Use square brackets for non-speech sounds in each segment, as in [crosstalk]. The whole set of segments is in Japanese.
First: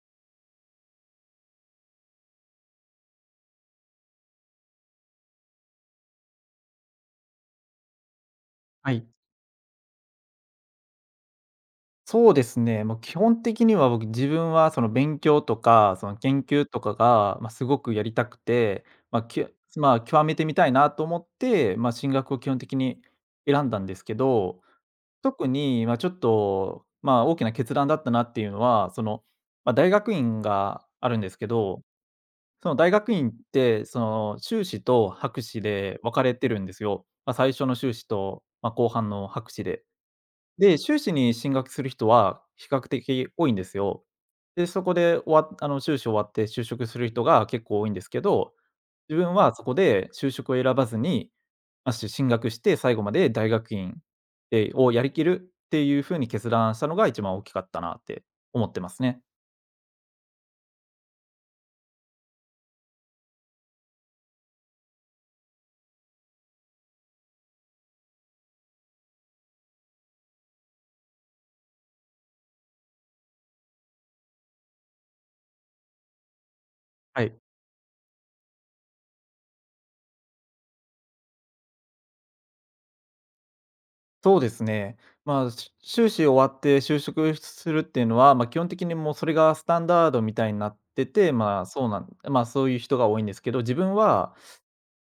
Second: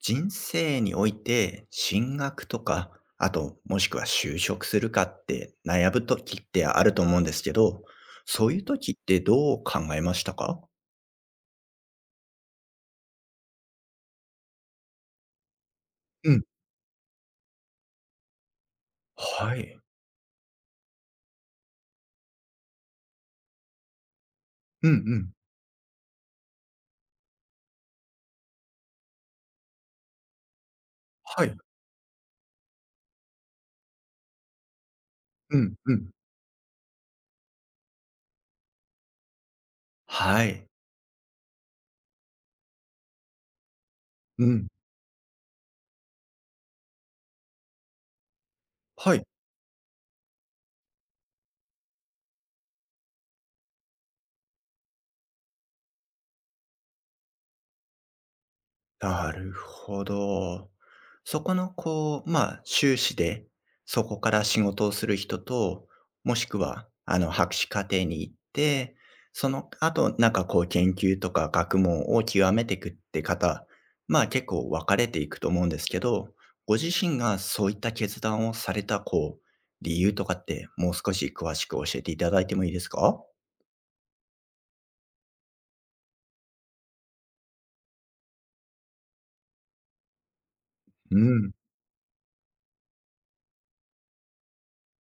人生において進学とか、あと、もしくは就職するかって悩む時ってあると思うんですけど、そういう時はっい、てどう考えましたか？そうですね。もう基本的には僕、自分はその勉強とか、そのうん。研究とかが、すごくやりたくて、ま、きゅはい。まあ、極めてみたいなと思って、進学を基本的に選んだんですけど、うんうん。特に、ちょっと、大きな決断だったなっていうのは、大学院があるんですはけい。ど、その大学院って、その修士と博う士んうでん。分かれてるんですよ。最初の修士と、後半の博士で。はい。で、修士に進学する人は比較的多いんですよ。うん。で、そこで終わっあの、修士終わって就職する人が結構多いんですけど、は自い。分はそこで就職を選ばずに、進学して最後まで大学院、をやりきるっていう風に決断したのが一番大きかったなって思ってますね。なるほど。そこのこう、まあ、修士で、そこから仕事をする人と、もしくは、あの、博士課程に行って、その後、なんかこう、研究とか学問を極めていくって方、まあ結構分かれていくと思うんですけど、ご自身はがい。そういった決断をされた、こう、理由とかって、もう少し詳しく教えていただいてもいいですか？そうですね。修士終わって就職するっていうのは、基本的にもうそれがスタンダードみたいになってうて、ん。まあ、そうなんまあ、そういう人が多いんですけど、自分は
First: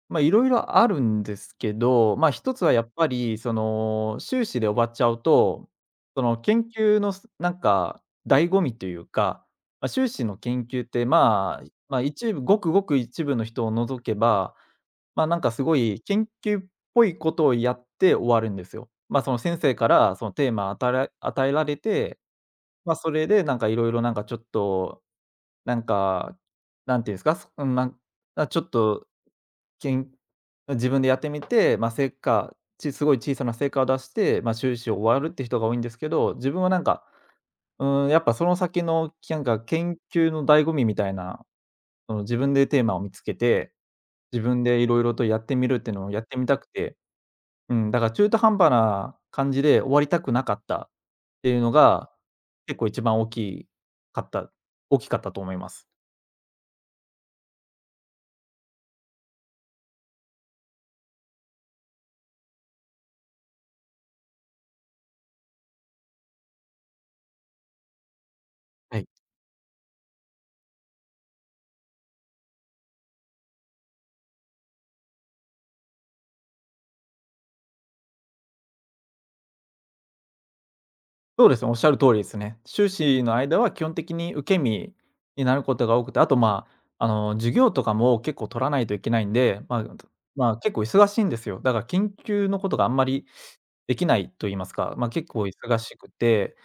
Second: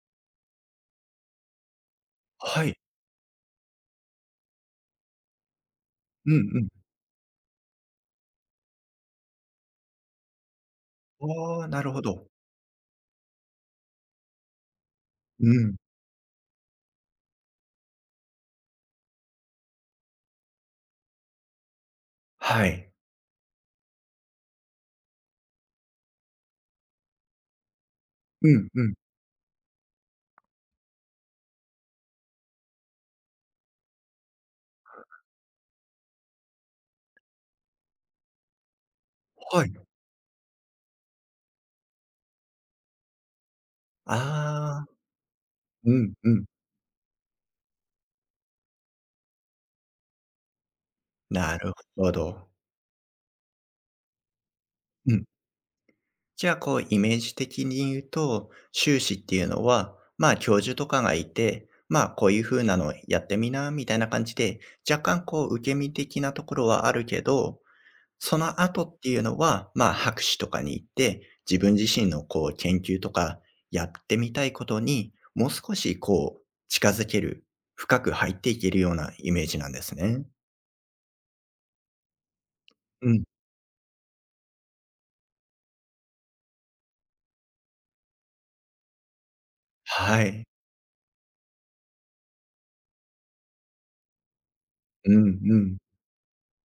いろいろあるんですけど、まあ、一つははい。やっぱりその、修士で終わっちゃうと、そうんのう研ん。究のすなんか醍醐味というか、修士の研究って、ああ、なるほど。一部ごくごく一部の人を除けば、なんうかすん。ごい研究っぽいことをやって終わるんですよ。その先生からそのテーマ与えられて、はい。それでなんかいろいろなんかちょっと、なんか、なんていうんですか、そうん、なんあ、うちょんっうん。とけん自分でやってみて、まあ、成果、ちすごい小さな成果を出して、まあ、修士を終わるって人が多いんですけど、自分はやっぱその先の、なんかはい。研究の醍醐味みたいな、その自分でテーマを見つけて、自分でああ、いろいろとやってみるっうていうのをんやっうてん。みたくて、うん、だから中途半端な感じで終わりたくなかったってないうのるほが、ど。結構一番かった大きうかっん。たと思います。じゃあ、こう、イメージ的に言うと、修士っていうのは、まあ、教授とかがいて、まあ、こういう風なの、やってみみたいな感じで、若干、こう、受け身的なところはあるけど、その後っはてい。いうのは、まあ、博士とかに行って、自分自身の、こう、研究とかやってみたいことに、もう少し、こう、近づける、深く入っていけるようなイメージなんですね。そうですね、おっしゃる通りですね。修う士ん。の間は基本的に受け身になることが多くて、あと、あの、授業とかも結構取らないといけないんで、まあ、はい。まあ、結構忙しいんですよ。だから研究のことがあんまりできないと言いますか、まあ、う結ん構うん。忙しくて、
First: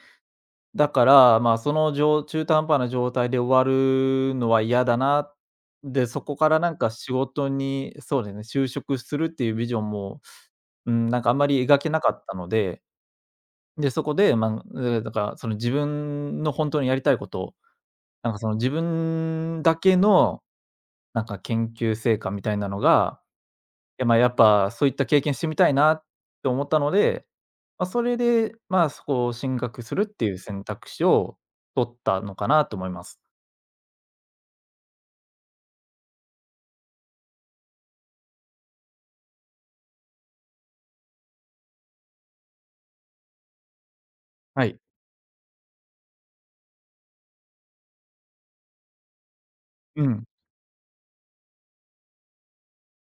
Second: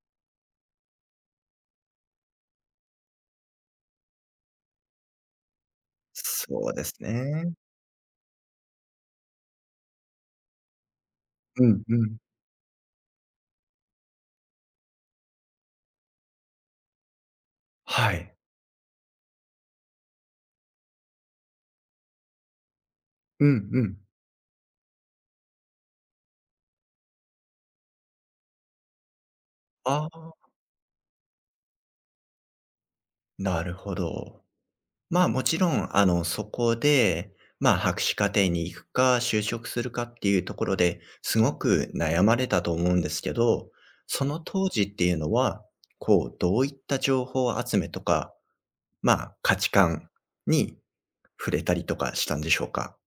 だから、その中途半端な状態で終わるのは嫌だな。で、そこからそなうんでかす仕事ね。に、そうですね、就職するっていうビジョンも、うん、なんかあんまりう描んけうなかん。ったので、で、そこで、まあ、だからその自分の本当にやりたいこと、はなんい。かその自分だけのなんか研究成果みたいなのが、うんうん。いや、まあ、やっぱそういった経験してみたいなって思ったので、まあ、それで、そこを進学するあっていあ、う選択肢を取ったのかなと思います。なるほど。まあ、もちろん、あの、そこで、まあ、博士課程に行くか、就職するかっていうところですごく悩まれたと思うんですけど、そのは当い。時っていうのは、こう、どういった情報集めとか、まあ、価値う観ん。に触れたりとかしたんでしょうか？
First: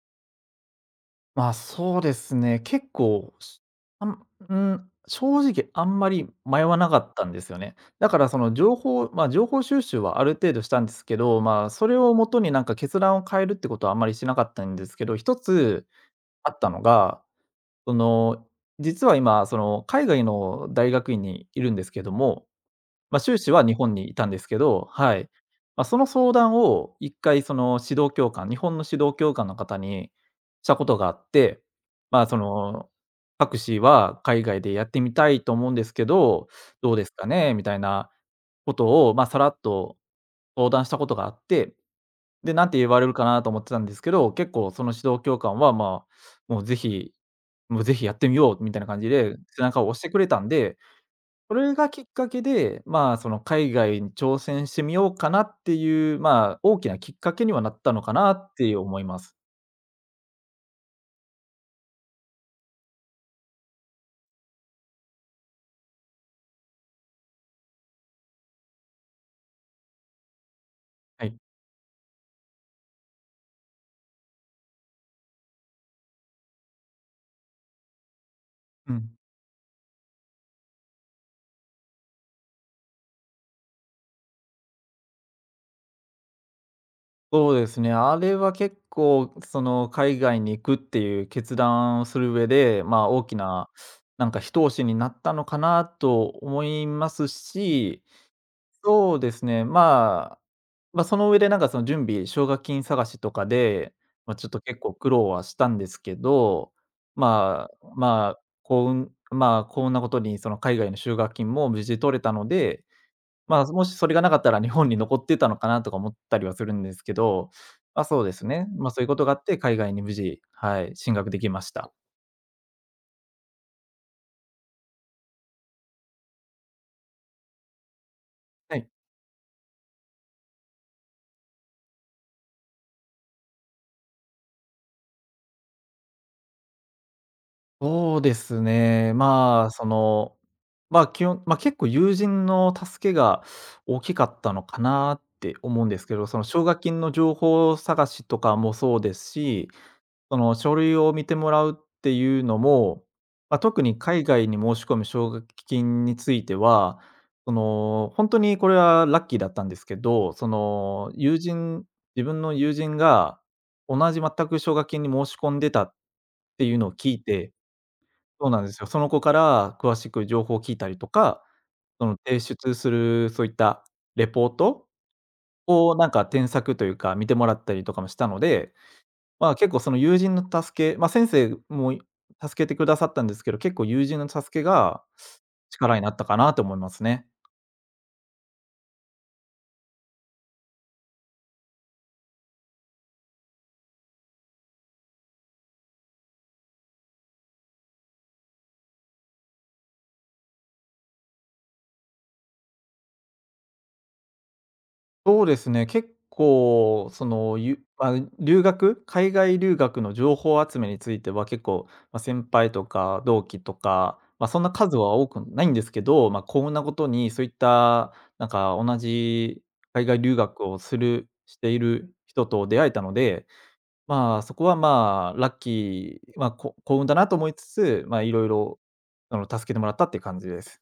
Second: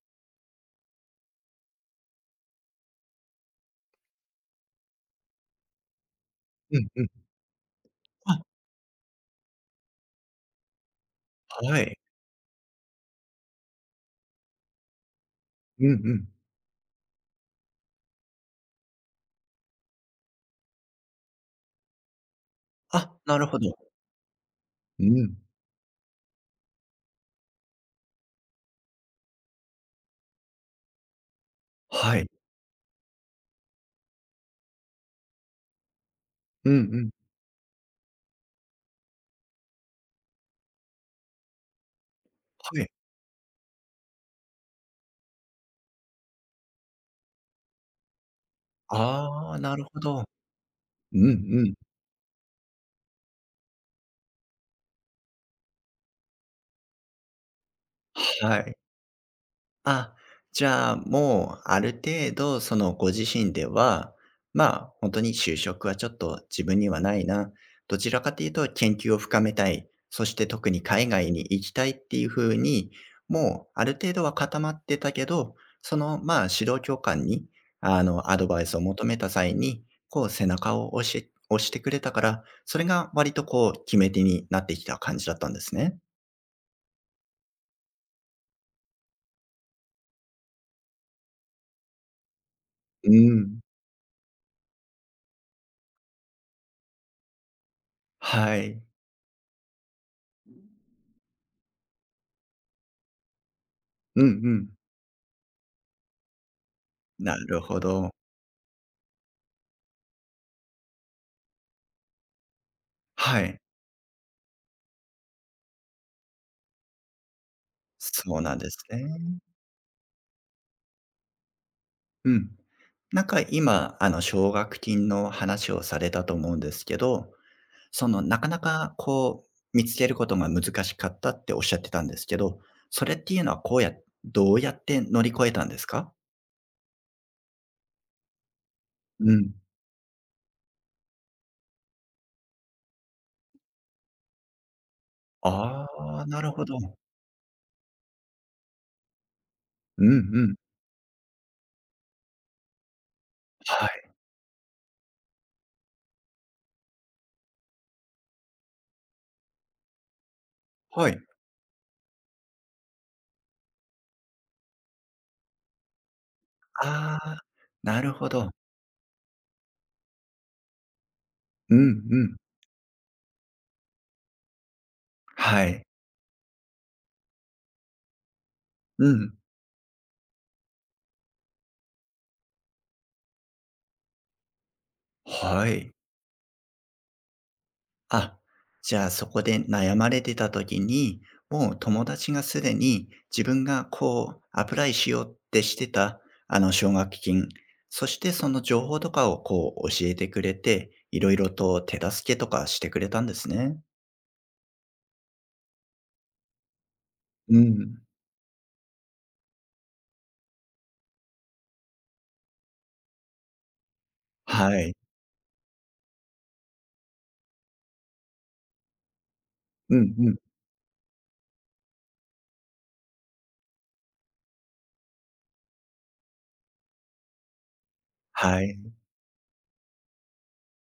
そうですね、結構、しあんうん、正直あんまり迷わうんなかうっん。たんですよね。だからあ、その情報収集はある程度したんですけど、はそい。れをもとになんか決断を変えるってことはあんまりしなかったんですけど、一うつんうん。あったのが、その、実は今、その海外の大学院にいるんですけども、あ、まあ、な修る士ほはど。日本にいたんですけど、うはい。ん。その相談を一回その指導教官日本の指導教官の方にしたことがあって、はまあ、い。その「博士は海外でやってみたいと思うんですけど、うんうどうでん。すかね？」みたいなことを、まあ、さらっと相談したことがあって、で、なんては言い。われるかなと思ってたんですけど、結構その指導教官は、もうぜひやってみよう」みたいな感じでああ、背な中るを押ほしてくど。れたんで、うんそうん。れがきっかけで、まあ、その海外に挑戦してみようかなっていう、まあ、大きなきっかけにはなったのかなっはてい。思います。あ、じゃあ、もうある程度、その、ご自身では、まあ、本当に就職はちょっと自分にはないな、どちらかというと研究を深めたい、そして特に海は外い。に行きたいっていう風に、もうある程度は固まってたけど、その、まあ、指導教官に、あの、アドバイスをう求めん。た際に、こう、背中を押してくれたから、それが割とこう、決め手になってきた感じだったんですね？そうですね。あれは結構、その、海外に行くっていう決断をする上で、まあ、う大きん。な、なんか一押しになったのかなと思いますし、はい。そうですね、まあ、その上でなんかその準備、奨学金探しとかで、うんうまあ、ちょっとん。結構苦労はしたんですけど、なるまほあど。まあ、幸運まあ、幸運なことにその海外の奨学金も無事取れたので、はい。まあ、もしそれがなかったら日本に残ってたのかなとか思ったりはするんですけど、まあ、そうでそうすなんね、ですそういうことがあね。って、海外に無事、はい、進学できました。うん。なんか今、あの、奨学金の話をされたと思うんですけど、その、なかなはい。かこう見つけることが難しかったっておっしゃってたんですけど、それっていうのはこうやどうやって乗り越えたんですか？そうですね。うん。まあ、その、まあ、まあ、結構友人の助けが大きかったのかなって思あうんですけあ、ど、そなのるほ奨ど。学金の情報探しとかもそうですし、うんそうん。の書類を見てもらうっていうのも、まあ、特はにい。海外に申し込む奨学金については、その、本当にこれはラッキーだったんですけど、そはの、い。友人自分の友人が同じ全く奨学金に申し込んでたっていうのを聞あいあ、て、なるほそうど。なんですよ。その子から詳しく情報を聞いたりとか、うんうそのん。提出するそういったレポートはい。をなんか添削というか、見てもらったりとかもしたので、うん。まあ、結構その友人の助け、まあ、先生も助けてくださったんですけど、結構友人の助けがはい。力になったかなと思いますね。あ、じゃあそこで悩まれてた時に、もう友達がすでに自分がこうアプライしようってしてた、あの、奨学金、そしてその情報とかをこう教えてくれて、いろいろと手助けとかしてくれたんですね。そうですね、結構その、うん。まあ、海外留学の情報集めについては結構、まあ、先輩とか同期とか、まあ、そんなはい。数は多くないんですけど、まあ、幸運なことにそういったなんか同じう海ん外う留ん。学をしている人と出会えたので、まあ、そこはまあ、ラッキーまあ、こ幸運だなと思いつつ、まあ、いろいはい。ろあの、助けてもらったっていう感じです。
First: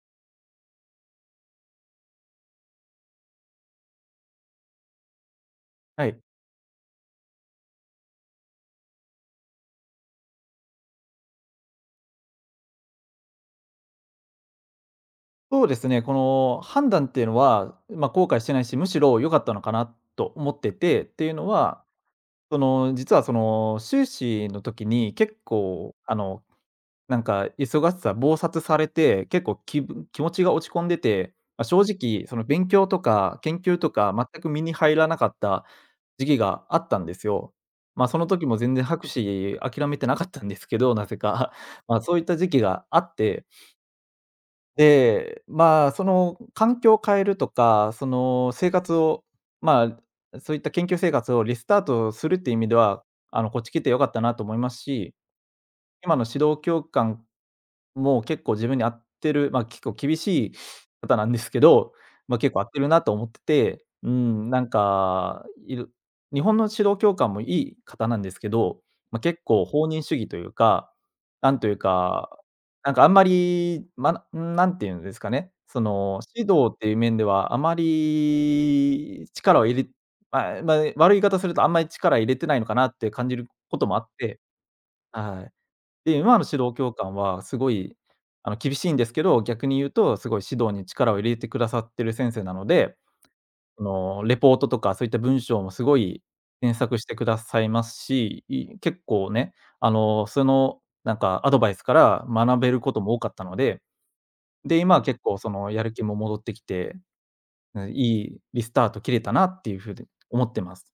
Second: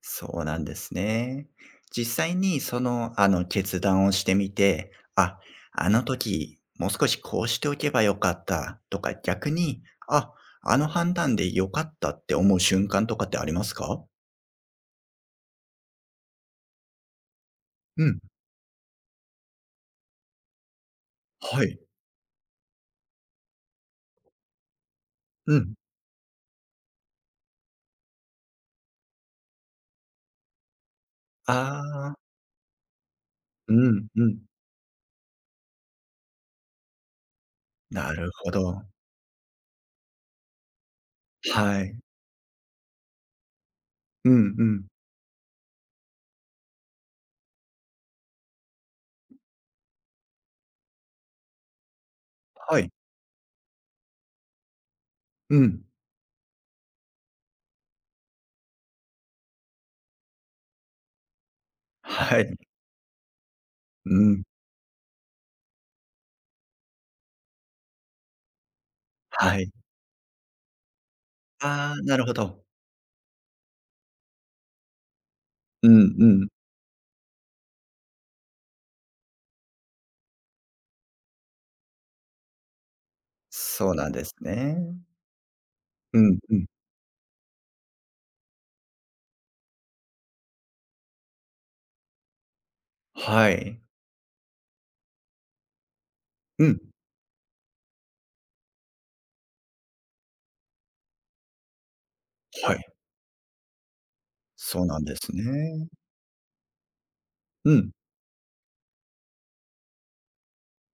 そうなんですね。実際にその、あの、決断をしてみて、あ、あのはい。時もう少しこうしておけばよかったとか、逆に、あ、あの判断でよかったって思う瞬間とかってありますか？そうですね、この判断っていうのは、うまあ、ん、後悔してないし、むしろ良かったのかなと思ってて、っていうのはい、は、その、実はその、修士の時に結うん。構、あの、なんか忙殺されて、結構気持ちが落ち込んでて、まあ、正ああ、直その勉強とか研う究とんかうん。全く身に入らなかった時期があったんですよ。なそのる時ほも全ど。然博士諦めてなかったんですけど、なぜか。は [laughs] い。そういった時期があって、うんうん。で、その環境を変えるとか、その生活を、まそういった研究生活をリスタートするっていう意味ではい。は、こっち来て良かったなと思いますし、うん。今の指導教官もう結構自分に合ってる、結構厳しい方なんですけど、は結い。構合ってるなと思ってて、ううん。ん、日本の指導教官もいい方なんですけど、結は構い。放任主義というか、なんというああ、なるほか、ど。なんかあんまり、なんていうんですかね、そうんの、う指ん。導っていう面ではあまり力を入れ悪い言い方するとあんまり力入れてないのかなって感じることそうもあなっんですて。ね。はい。で、う今んのう指ん。導教官はすごい、厳しいんですけど、逆に言うとすごい指導に力を入れてくださってる先生なので、はい。レポートとかそういった文章もすごいう添ん。削してくださいますし、結構ね、なんかアドバイスから学べはるい、ことも多かったので、で、そう今なはんで結す構そのやね。る気も戻ってきて、ううん、ん。いいリスタート切れたなっていうふうに思ってます。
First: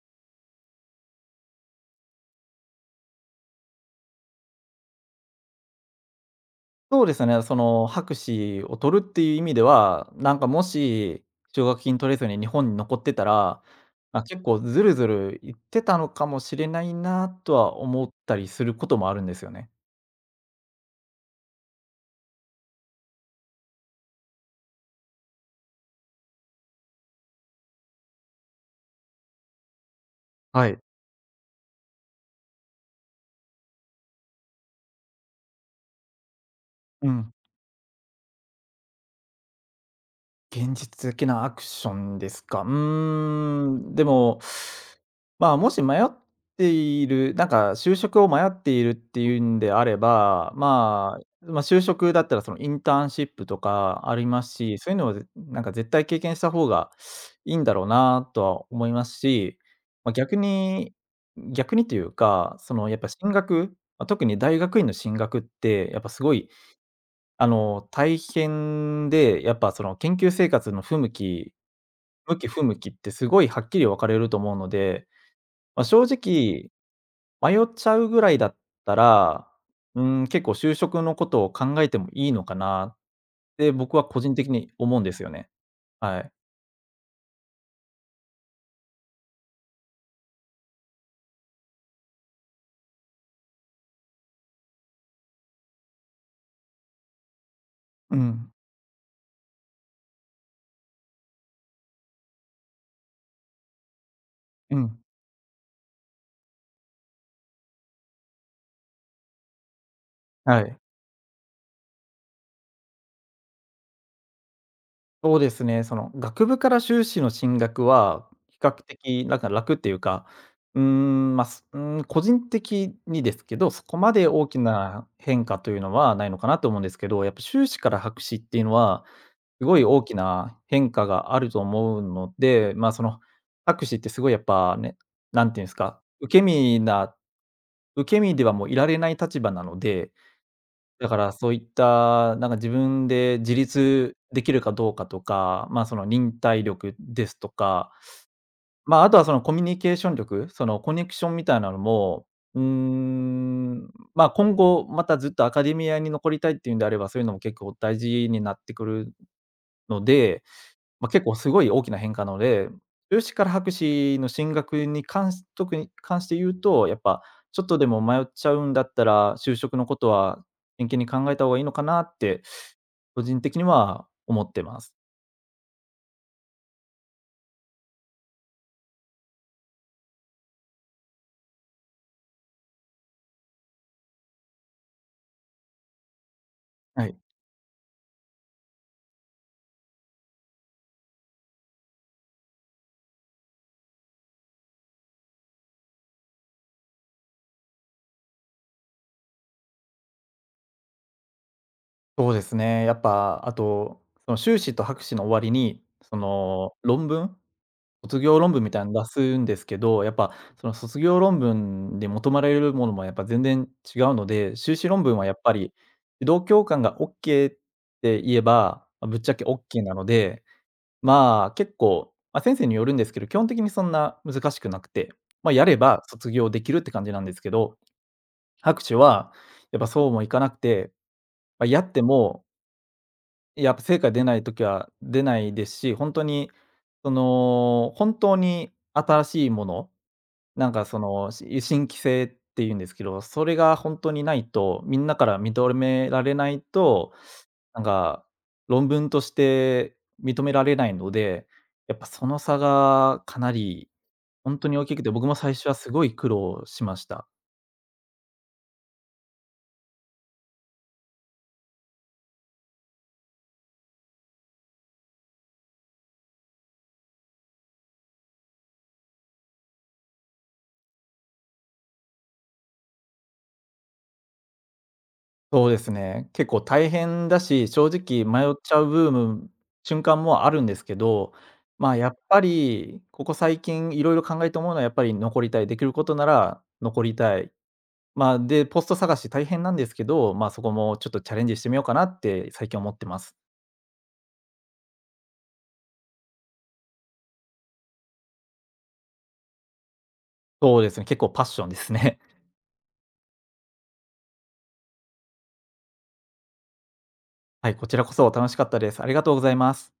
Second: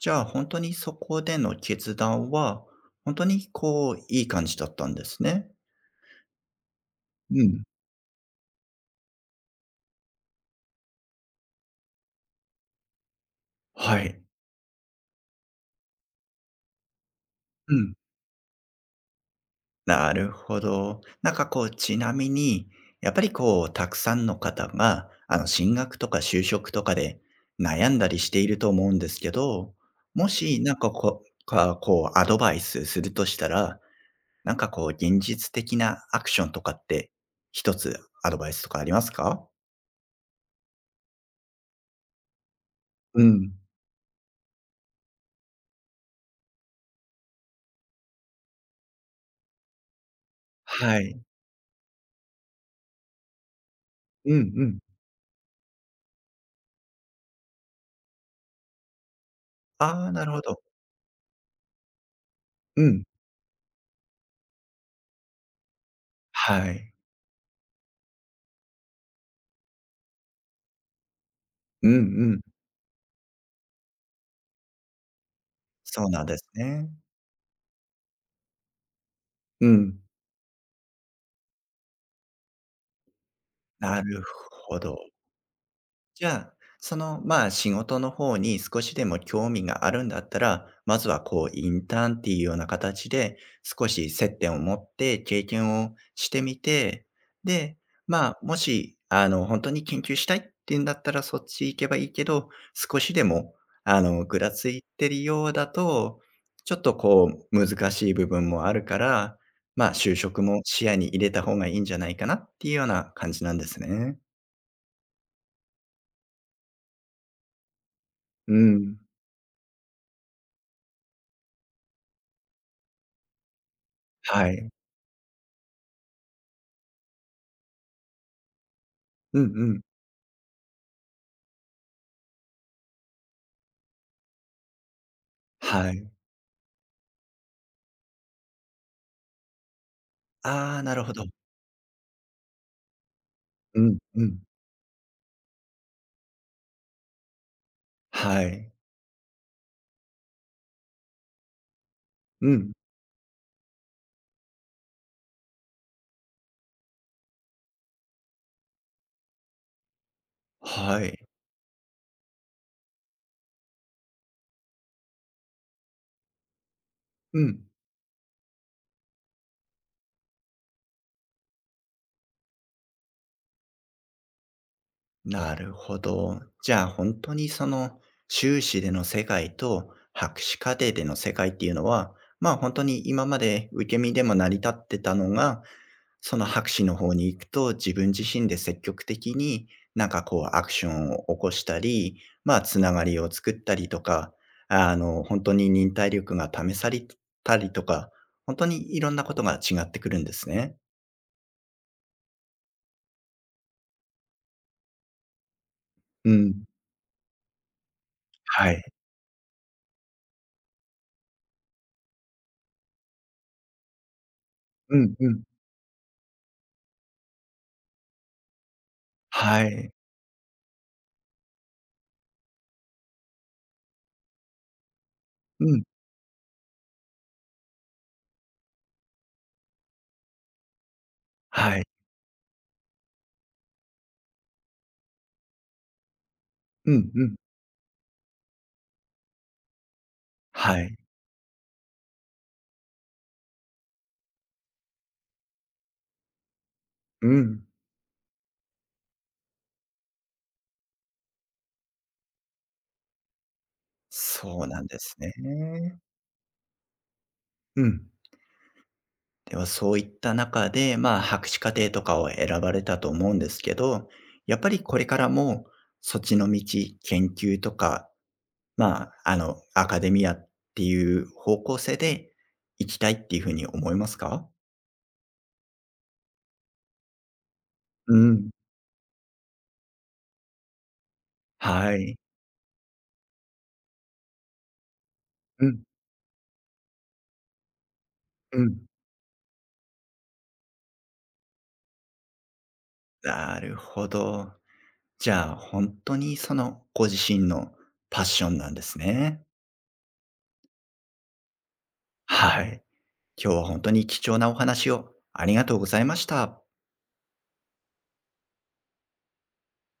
じゃあ、本当にそこでの決断は、本当にこう、いい感じだったんですね。そうですうね、そん。の博士を取るっていう意味では、なんかもし奨学金取れずに日本に残ってたら、はい。結構ずるずる言ってたのかもしれないなとうはん。思ったりすることもあるんですよね。なるほど。なんかこう、ちなみに、やっぱりこう、たくさんの方が、あの、進学とか就職とかで悩んだりしていると思うんですけど、もしはなんい。かこうか、こう、アドバイスするとしたら、なんかこう、現実的なアクションとかって、うん。一つアドバイスとかありますか？現実的なアクションですか。うん。でも、もし迷っている、なんか就職を迷っているっていうんであれば、はい。就職だったらそのインターンシップとかありうまんすうん。し、そういうのはなんか絶対経験した方がいいんだろうなとは思いますし、あまあ、あ、なる逆ほど。に逆にというかそうのやっん。ぱ進学、特に大学院の進学ってやっぱすごいはい。大変で、やっぱその研究生活の不向きうんう向ん。き不向きってすごいはっきり分かれると思うので、そ正うなんです直、ね。迷っちゃうぐらいだったら、うん。結構就職のことを考えてもいいのかなって僕なは個る人的にほど。思うんですよね。はじい。ゃあ、その、まあ、仕事の方に少しでも興味があるんだったら、まずはこう、インターンっていうような形で、少し接点を持って経験をしてみて、で、うまあ、ん。もし、あの、本当に研究したいっていうんだったらそっち行けばいいけど、少しでも、あの、ぐらつういん。てるようだと、ちょっとこう、難しい部分もあるから、まあ、就職もはい。視野に入れた方がいいんじゃないかなっていうような感じなんですね。そうですね、その学部から修士の進学は、う比較ん。的なんか楽っていうか、うーん、まあ、すうーん、個人的にですけど、そこまで大はきい。な変化というのはないのかなと思うんですけど、やっぱ修士から博士っていうのは、うんうすごん。い大きな変化があると思うので、その博士ってすごいやっぱね、なんていうんですはか、い。受け身ではもういられない立場なので、ああ、なるだほかど。らそういった、なんか自分で自うん立うん。できるかどうかとか、その忍耐力ですとか、はい。まあ、あとはそのコミュニケーション力、そのコネクションみたいなのも、うん。今後またずっとアカデミアに残りたいっていうんであれば、そういうのも結構大事になってくるので、は結い。構すごい大きな変化なので、修士から博士の進学に特に関して言うと、やっぱうちょん。っとでも迷っちゃうんだったら、就職のことは真剣に考えた方がいいのかなって、個人的には思ってます。なるほど。じゃあ、本当にその、修士での世界と博士課程での世界っていうのは、まあ、本当に今まで受け身でも成り立ってたのがその博士のは方い。に行くと、自分自身で積極的に、なんかこうアクションを起こしたり、まあ、つながりを作ったりとか、あの、本当に忍耐力が試されたりとか、本当にいろんなことが違ってくるんですね。そうですね。やっぱ、あと、その修士と博士の終わりに、そうん。の論文卒業論文みはたい。いなの出すんですけど、やっぱその卒業論文で求められるものもやっぱ全然違うので、修士う論ん文はうやっん。ぱり、指導教官がオッケーって言えば、ぶっちゃけオッはケーい。なので、まあ、結構、先生によるんですけど、基本的にそんな難しくなくて、やれうん。ば卒業できるって感じなんですけど、博士はやっぱそうもいかなくて、はやい。っても、やっぱ成果出ない時は出ないですし、ほんとに、うんうん。本当に新しいもの、はい。新規性って言うんですけど、それが本当にないと、みんなから認められないと、うん。なんか、論文として認められないので、やっぱその差がかなり本そう当にな大んきでくて、す僕ね。も最初はすごい苦労しました。うん。では、そういった中で、まあ、博士課程とかを選ばれたと思うんですけど、やっぱりこれからも、そっちの道、研究とか、まあ、あの、アカデミアっていう方向性で行きたいっていうふうに思いますか？そうですね、結構大変だし、正う直ん。迷っちゃうブーム瞬間もあるんですけど、まはあ、やい。っぱりここ最近いろいろ考えて思うのはやっぱり残りたうい、でん、きることなら残りたい。うで、ポスん。ト探し大変なんですけど、まあ、そこもちょっとチャレンジしてみようかなって最近思ってます。なるほど。じゃあ、本当にその、ご自身のパッションなんですね。そうですね、結構パッションですね。はい。今日は本当に貴重なお話をありがとうございました。[laughs] はい、こちらこそ楽しかったです。ありがとうございます。